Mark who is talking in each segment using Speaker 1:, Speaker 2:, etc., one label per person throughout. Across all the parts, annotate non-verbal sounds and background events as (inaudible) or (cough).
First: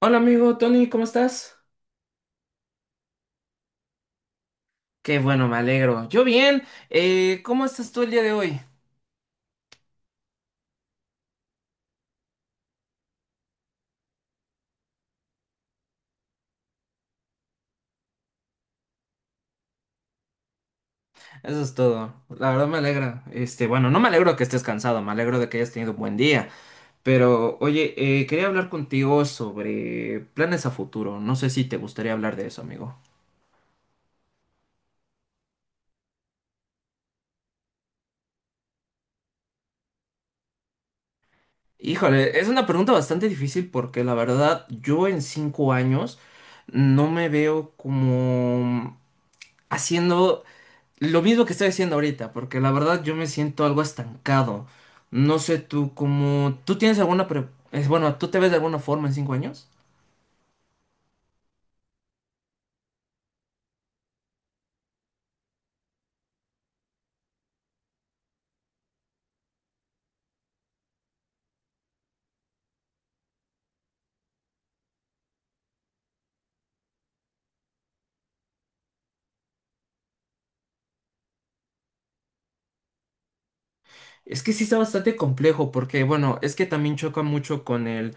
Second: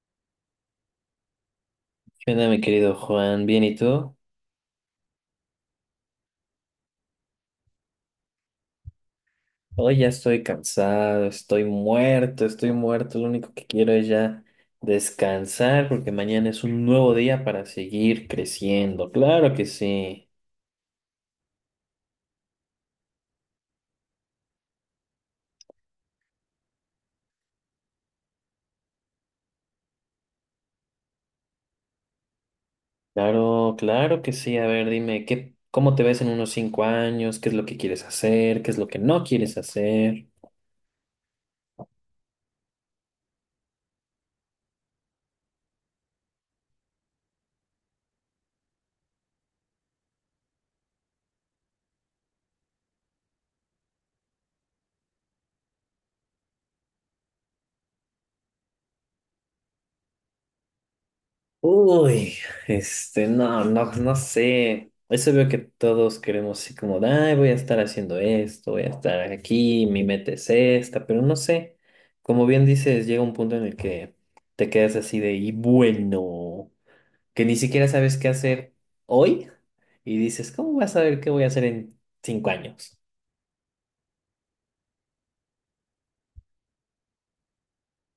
Speaker 1: Hola amigo Tony, ¿cómo estás?
Speaker 2: ¿Qué onda, mi querido Juan? ¿Bien y tú?
Speaker 1: Qué bueno, me alegro. Yo bien. ¿Cómo estás tú el día de hoy?
Speaker 2: Hoy ya estoy cansado, estoy muerto, estoy muerto. Lo único que quiero es ya descansar porque mañana es un nuevo día para seguir creciendo. Claro que sí.
Speaker 1: Eso es todo. La verdad me alegra. Este, bueno, no me alegro que estés cansado, me alegro de que hayas tenido un buen día. Pero, oye, quería hablar contigo sobre planes a futuro. No sé si te gustaría hablar de eso, amigo.
Speaker 2: Claro, claro que sí. A ver, dime, ¿cómo te ves en unos 5 años? ¿Qué es lo que quieres hacer? ¿Qué es lo que no quieres hacer?
Speaker 1: Híjole, es una pregunta bastante difícil porque la verdad yo en 5 años no me veo como haciendo lo mismo que estoy haciendo ahorita, porque la verdad yo me siento algo estancado. No sé tú cómo... ¿Tú tienes alguna... bueno, ¿tú te ves de alguna forma en 5 años?
Speaker 2: Uy, no, no, no sé. Eso veo que todos queremos así como, de, ay, voy a estar haciendo esto, voy a estar aquí, mi meta es esta, pero no sé. Como bien dices, llega un punto en el que te quedas así de, y bueno, que ni siquiera sabes qué hacer hoy y dices, ¿cómo vas a saber qué voy a hacer en 5 años?
Speaker 1: Es que sí está bastante complejo porque, bueno, es que también choca mucho con el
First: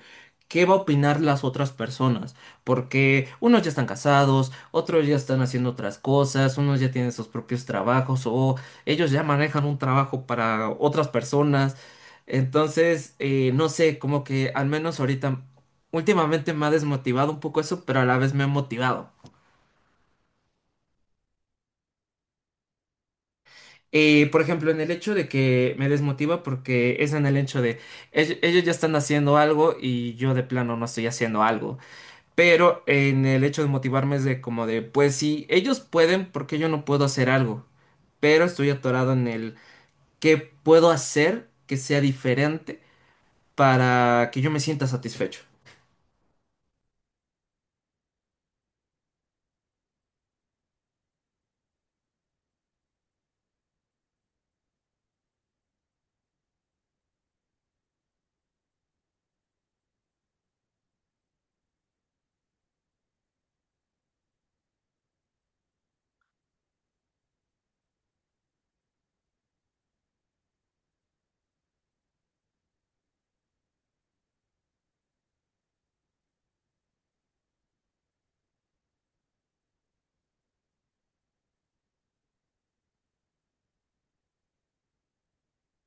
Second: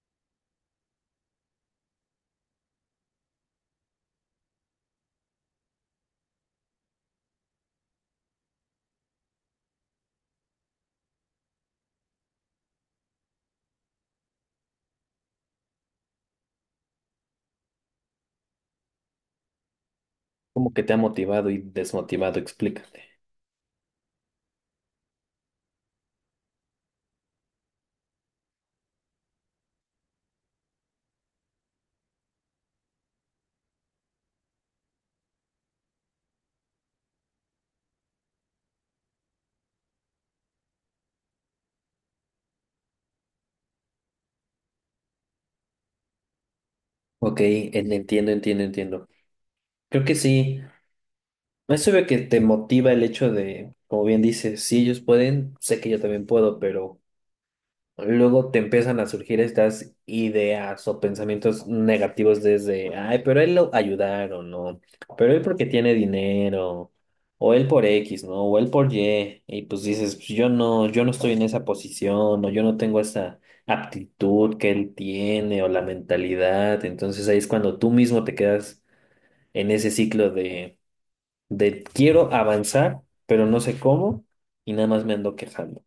Speaker 1: qué va a opinar las otras personas, porque unos ya están casados, otros ya están haciendo otras cosas, unos ya tienen sus propios trabajos o ellos ya manejan un trabajo para otras personas. Entonces, no sé, como que al menos ahorita, últimamente me ha desmotivado un poco eso, pero a la vez me ha motivado.
Speaker 2: Como que te ha motivado y desmotivado, explícate.
Speaker 1: Por ejemplo, en el hecho de que me desmotiva porque es en el hecho de ellos, ya están haciendo algo y yo de plano no estoy haciendo algo. Pero en el hecho de motivarme es de como de, pues si ellos pueden, ¿por qué yo no puedo hacer algo? Pero estoy atorado en el qué puedo hacer que sea diferente para que yo me sienta satisfecho.
Speaker 2: Ok, entiendo, entiendo, entiendo. Creo que sí. Eso veo que te motiva el hecho de, como bien dices, si ellos pueden, sé que yo también puedo, pero luego te empiezan a surgir estas ideas o pensamientos negativos desde, ay, pero él lo ayudaron, ¿no? Pero él porque tiene dinero, o él por X, ¿no? O él por Y, y pues dices, "Pues yo no, yo no estoy en esa posición, o yo no tengo esa aptitud que él tiene, o la mentalidad, entonces ahí es cuando tú mismo te quedas en ese ciclo de quiero avanzar, pero no sé cómo y nada más me ando quejando.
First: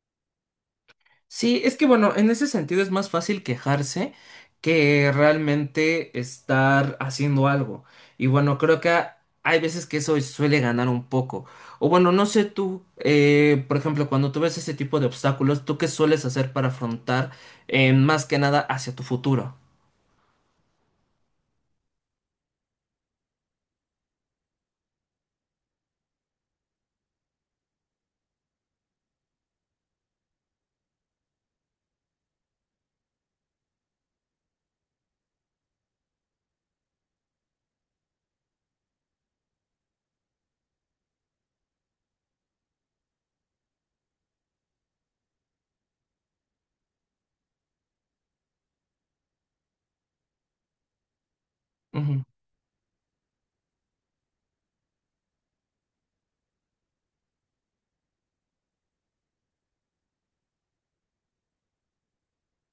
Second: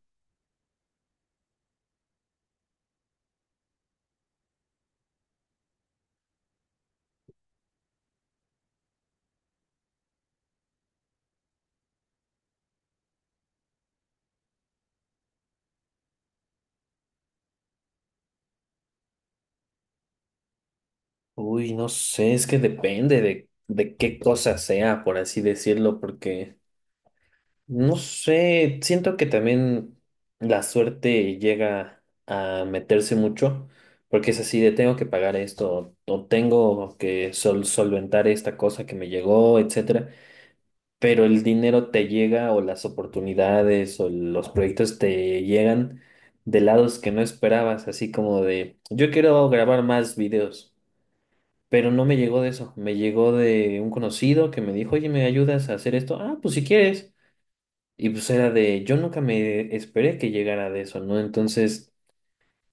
Speaker 1: Sí, es que bueno, en ese sentido es más fácil quejarse que realmente estar haciendo algo. Y bueno, creo que hay veces que eso suele ganar un poco. O bueno, no sé tú, por ejemplo, cuando tú ves ese tipo de obstáculos, ¿tú qué sueles hacer para afrontar más que nada hacia tu futuro?
Speaker 2: Uy, no sé, es que depende de qué cosa sea, por así decirlo, porque no sé, siento que también la suerte llega a meterse mucho, porque es así de tengo que pagar esto o tengo que solventar esta cosa que me llegó, etcétera. Pero el dinero te llega o las oportunidades o los proyectos te llegan de lados que no esperabas, así como de, yo quiero grabar más videos, pero no me
Speaker 1: Ujú,
Speaker 2: llegó de eso, me llegó de un conocido que me dijo, oye, ¿me ayudas a hacer esto? Ah, pues si quieres. Y pues era de, yo nunca me esperé que llegara de eso, ¿no? Entonces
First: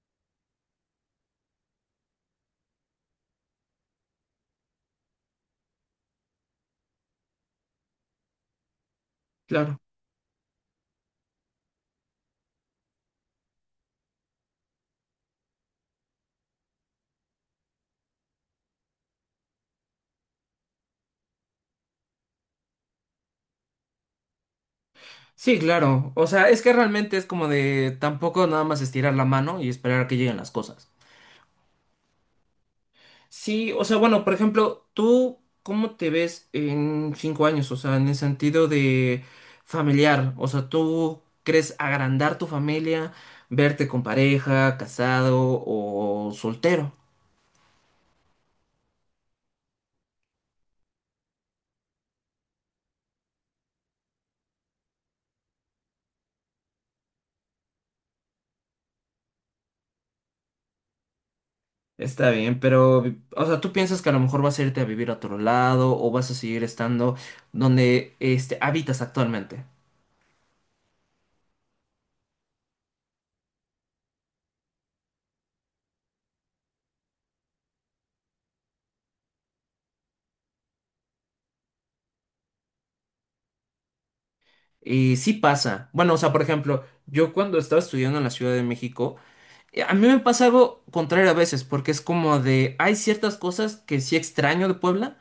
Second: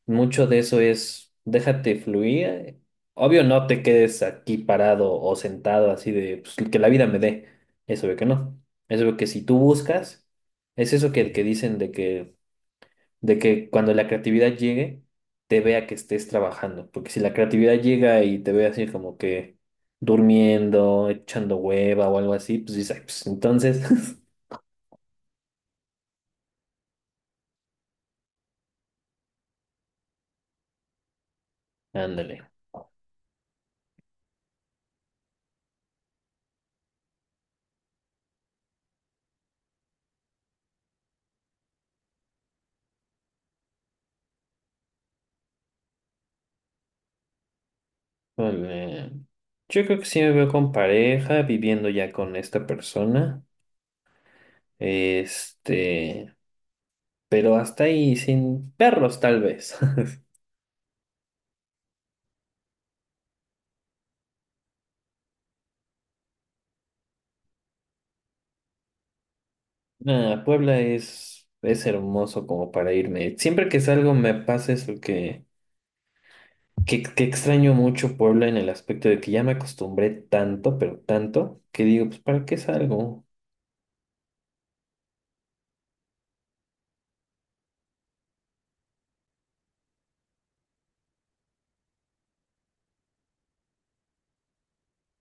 Speaker 2: mucho de eso es, déjate fluir. Obvio, no te quedes aquí parado o sentado así de pues, que la vida me dé. Eso veo que no. Eso veo que si tú
Speaker 1: claro.
Speaker 2: buscas, es eso que dicen de que cuando la creatividad llegue, te vea que estés trabajando. Porque si la creatividad llega y te ve así como que durmiendo, echando hueva o algo así, pues dices, "Ay, pues entonces,
Speaker 1: Sí, claro. O sea, es que realmente es como de tampoco nada más estirar la mano y esperar a que lleguen las cosas.
Speaker 2: (laughs) ándale.
Speaker 1: Sí, o sea, bueno, por ejemplo, ¿tú cómo te ves en 5 años? O sea, en el sentido de familiar. O sea, ¿tú crees agrandar tu familia, verte con pareja, casado o soltero?
Speaker 2: Vale. Yo creo que sí me veo con pareja, viviendo ya con esta persona. Este, pero hasta ahí, sin perros tal vez. (laughs)
Speaker 1: Está bien, pero, o sea, ¿tú piensas que a lo mejor vas a irte a vivir a otro lado o vas a seguir estando donde este, habitas actualmente?
Speaker 2: Nah, Puebla es hermoso como para irme. Siempre que salgo me pasa eso que extraño mucho Puebla en el aspecto de que ya me acostumbré tanto, pero tanto, que digo, pues ¿para qué salgo?
Speaker 1: Y sí pasa. Bueno, o sea, por ejemplo, yo cuando estaba estudiando en la Ciudad de México, a mí me pasa algo contrario a veces, porque es como de, hay ciertas cosas que sí extraño de Puebla,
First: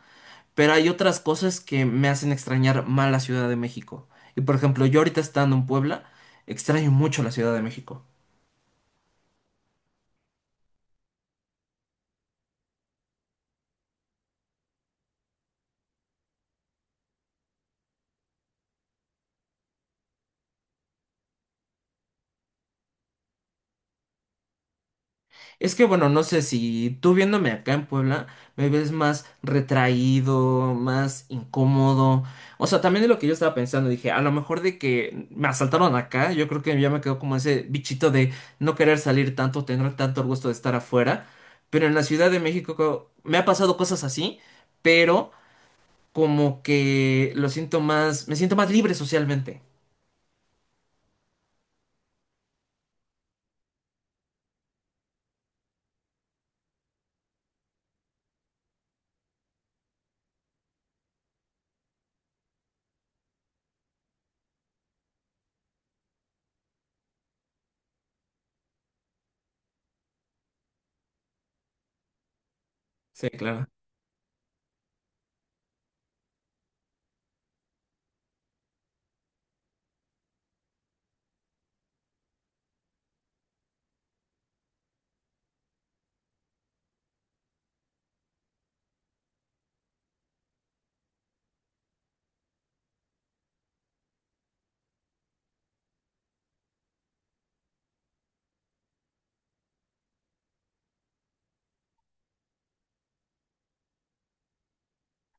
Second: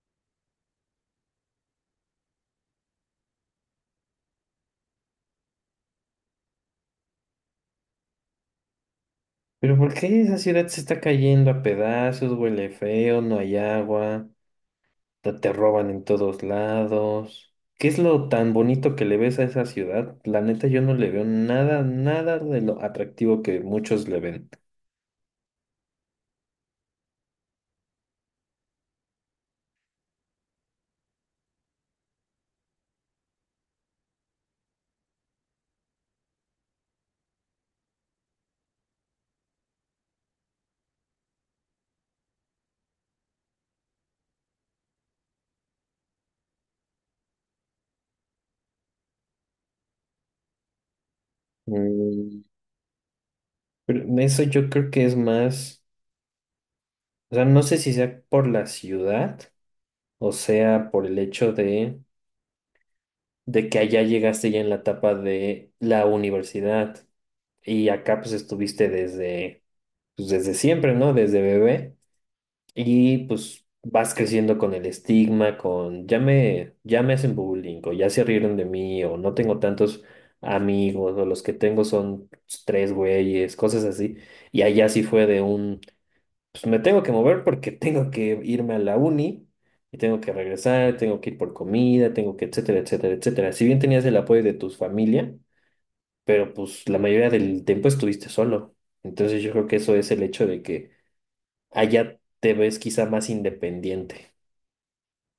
Speaker 1: pero hay otras cosas que me hacen extrañar más la Ciudad de México. Y por ejemplo, yo ahorita estando en Puebla, extraño mucho la Ciudad de México.
Speaker 2: Pero ¿por qué esa ciudad se está cayendo a pedazos, huele feo, no hay agua? Te roban en todos lados. ¿Qué es lo tan bonito que le ves a esa ciudad? La neta, yo no le veo nada, nada de lo atractivo que muchos le ven.
Speaker 1: Es que bueno, no sé si tú viéndome acá en Puebla me ves más retraído, más incómodo. O sea, también de lo que yo estaba pensando, dije, a lo mejor de que me asaltaron acá, yo creo que ya me quedó como ese bichito de no querer salir tanto, tener tanto el gusto de estar afuera. Pero en la Ciudad de México me ha pasado cosas así, pero como que lo siento más, me siento más libre socialmente.
Speaker 2: Mm, pero eso yo creo que es más, o sea, no sé si sea por la ciudad o sea por el hecho de que allá llegaste ya en la etapa de la universidad y acá pues estuviste desde, pues, desde siempre, ¿no? Desde bebé. Y
Speaker 1: Sí, claro.
Speaker 2: pues vas creciendo con el estigma, con ya me hacen bullying, o ya se rieron de mí, o no tengo tantos amigos, o los que tengo son pues, tres güeyes, cosas así. Y allá sí fue de un, pues me tengo que mover porque (laughs) tengo que irme a la uni, y tengo que regresar, tengo que ir por comida, tengo que, etcétera, etcétera, etcétera. Si bien tenías el apoyo de tu familia, pero pues la mayoría del tiempo estuviste solo. Entonces yo creo que eso es el hecho de que allá te ves quizá más independiente,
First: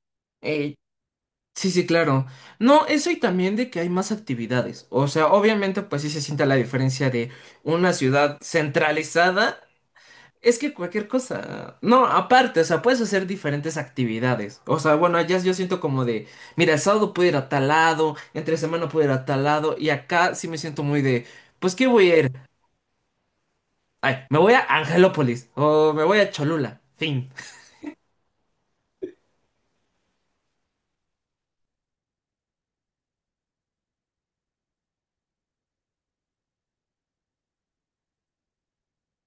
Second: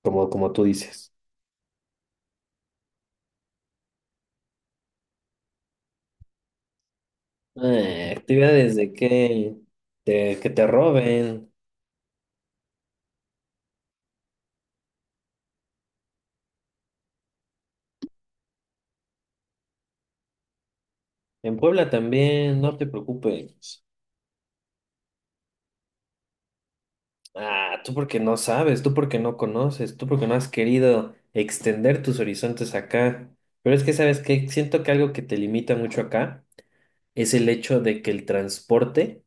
Speaker 2: como tú
Speaker 1: Eh,
Speaker 2: dices.
Speaker 1: Sí, sí, claro. No, eso y también de que hay más actividades. O sea, obviamente, pues sí se siente la diferencia de una ciudad
Speaker 2: Actividades de que
Speaker 1: centralizada.
Speaker 2: que
Speaker 1: Es
Speaker 2: te
Speaker 1: que cualquier
Speaker 2: roben.
Speaker 1: cosa. No, aparte, o sea, puedes hacer diferentes actividades. O sea, bueno, allá yo siento como de, mira, el sábado puedo ir a tal lado, entre semana puedo ir a tal lado, y acá sí me siento muy de,
Speaker 2: En
Speaker 1: pues, ¿qué
Speaker 2: Puebla
Speaker 1: voy a ir?
Speaker 2: también, no te preocupes.
Speaker 1: Ay, me voy a Angelópolis, o me voy a Cholula, fin.
Speaker 2: Ah, tú porque no sabes, tú porque no conoces, tú porque no has querido extender tus horizontes acá. Pero es que, ¿sabes qué? Siento que algo que te limita mucho acá es el hecho de que el transporte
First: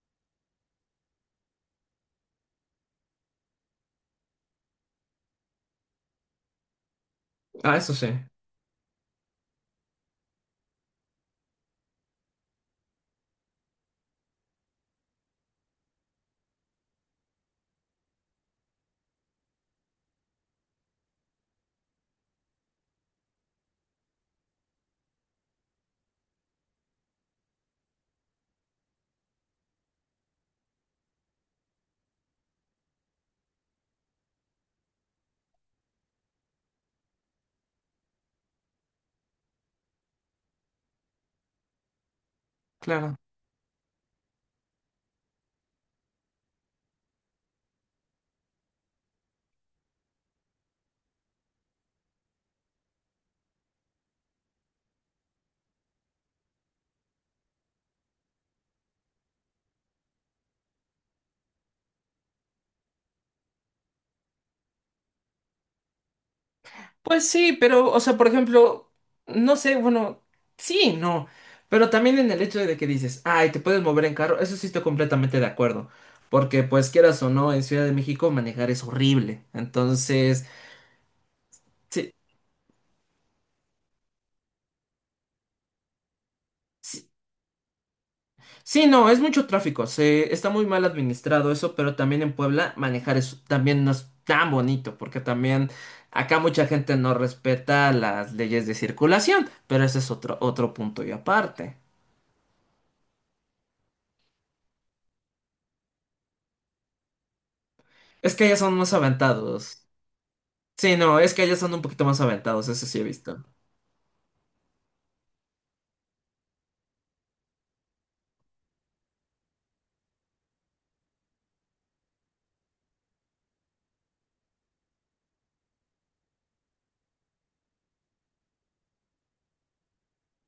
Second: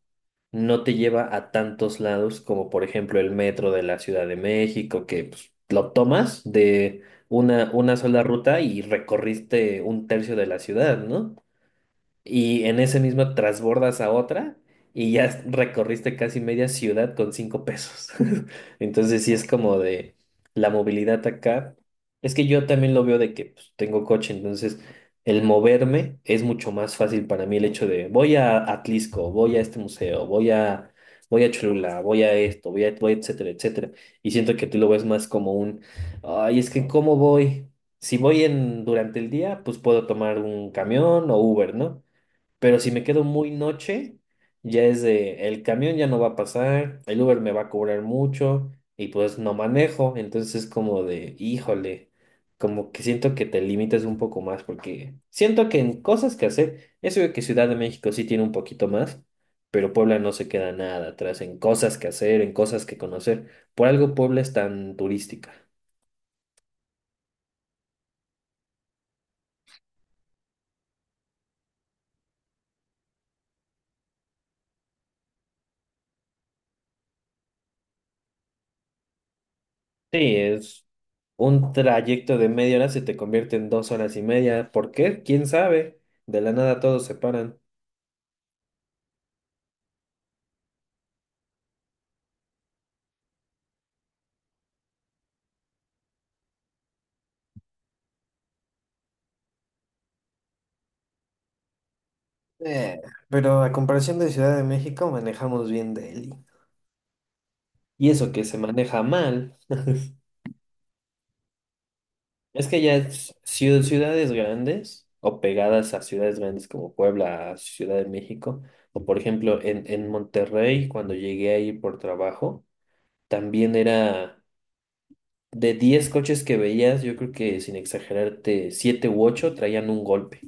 Speaker 2: no te lleva a tantos lados como por ejemplo el metro de la Ciudad de México, que pues, lo tomas de una,
Speaker 1: Ah, eso
Speaker 2: una
Speaker 1: sí.
Speaker 2: sola ruta y recorriste un tercio de la ciudad, ¿no? Y en ese mismo transbordas a otra y recorriste casi media ciudad con 5 pesos. (laughs) Entonces sí es como de la movilidad acá. Es que yo también lo veo de que pues, tengo coche, entonces el moverme es mucho más fácil para mí el hecho de voy a Atlisco, voy a este museo, voy a Cholula, voy a esto, voy a etcétera, etcétera. Y siento que tú lo ves más como un, ay, es que ¿cómo voy? Si voy en durante el día, pues puedo tomar un camión o Uber, ¿no? Pero si me
Speaker 1: Claro.
Speaker 2: quedo muy noche, ya es de, el camión ya no va a pasar, el Uber me va a cobrar mucho y pues no manejo. Entonces es como de, híjole, como que siento que te limitas un poco más porque siento que en cosas que hacer, eso de que Ciudad de México sí tiene un poquito más, pero Puebla no se queda nada atrás en cosas que hacer, en cosas que conocer. Por algo Puebla es tan turística.
Speaker 1: Pues sí, pero, o sea, por ejemplo, no sé, bueno, sí, y no, pero también en el hecho de que dices, ay, te puedes mover en carro, eso sí estoy completamente de acuerdo, porque pues quieras o no, en Ciudad de México manejar es horrible,
Speaker 2: Sí,
Speaker 1: entonces,
Speaker 2: es. Un
Speaker 1: sí,
Speaker 2: trayecto de 1/2 hora se te convierte en 2 horas y media. ¿Por qué? ¿Quién sabe? De la nada todos
Speaker 1: sí,
Speaker 2: se paran.
Speaker 1: sí, no, es mucho tráfico, se, está muy mal administrado eso, pero también en Puebla manejar es, también no es tan bonito, porque también acá mucha gente no respeta las leyes de circulación, pero ese es otro punto y aparte.
Speaker 2: Eh, pero a comparación de Ciudad de México, manejamos bien Delhi. Y eso
Speaker 1: Es
Speaker 2: que
Speaker 1: que ya
Speaker 2: se
Speaker 1: son más
Speaker 2: maneja mal,
Speaker 1: aventados. Sí, no, es que allá son un poquito más
Speaker 2: es
Speaker 1: aventados,
Speaker 2: que
Speaker 1: eso
Speaker 2: ya
Speaker 1: sí he
Speaker 2: es
Speaker 1: visto.
Speaker 2: ciudades grandes o pegadas a ciudades grandes como Puebla, Ciudad de México, o por ejemplo en Monterrey, cuando llegué ahí por trabajo, también era de 10 coches que veías, yo creo que sin exagerarte, 7 u 8 traían un golpe.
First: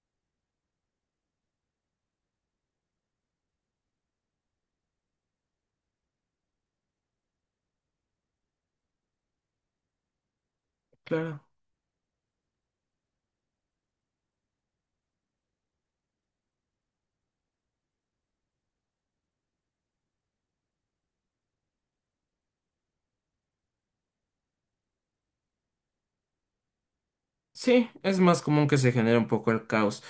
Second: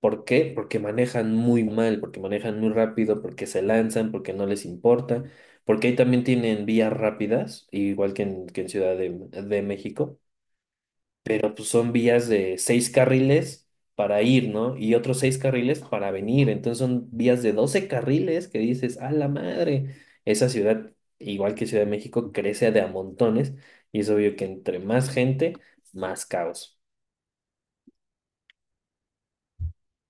Speaker 2: ¿Por qué? Porque manejan muy mal, porque manejan muy rápido, porque se lanzan, porque no les importa, porque ahí también tienen vías rápidas, igual que que en Ciudad de México,
Speaker 1: Claro.
Speaker 2: pero pues son vías de 6 carriles para ir, ¿no? Y otros 6 carriles para venir, entonces son vías de 12 carriles que dices, ¡a la madre! Esa ciudad, igual que Ciudad de México, crece de a montones y es obvio que entre más gente, más caos.
Speaker 1: Sí, es más común que se genere un poco el caos.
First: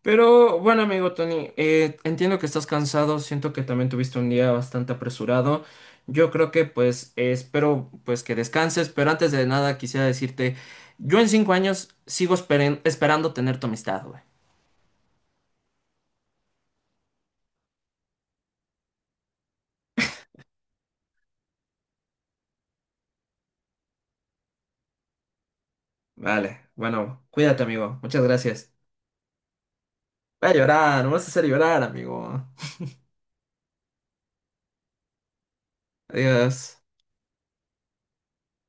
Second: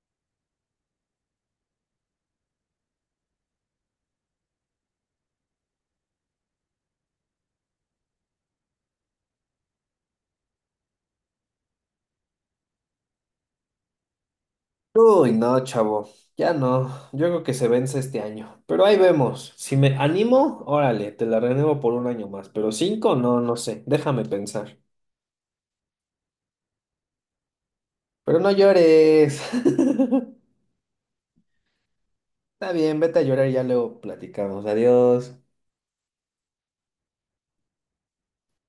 Speaker 1: Pero bueno, amigo Tony, entiendo que estás cansado, siento que también tuviste un día bastante apresurado. Yo creo que pues espero pues que descanses, pero antes de nada quisiera decirte, yo en cinco años sigo esperando tener tu amistad, güey.
Speaker 2: Uy, no, chavo, ya no. Yo creo que se vence este año. Pero ahí vemos. Si me animo, órale, te la renuevo por un año más. Pero cinco, no, no sé. Déjame pensar.
Speaker 1: Vale, bueno, cuídate, amigo. Muchas
Speaker 2: Pero no
Speaker 1: gracias.
Speaker 2: llores. (laughs)
Speaker 1: Va a llorar, no vas a hacer llorar, amigo.
Speaker 2: Está bien, vete a llorar y ya luego platicamos. Adiós.
Speaker 1: Adiós.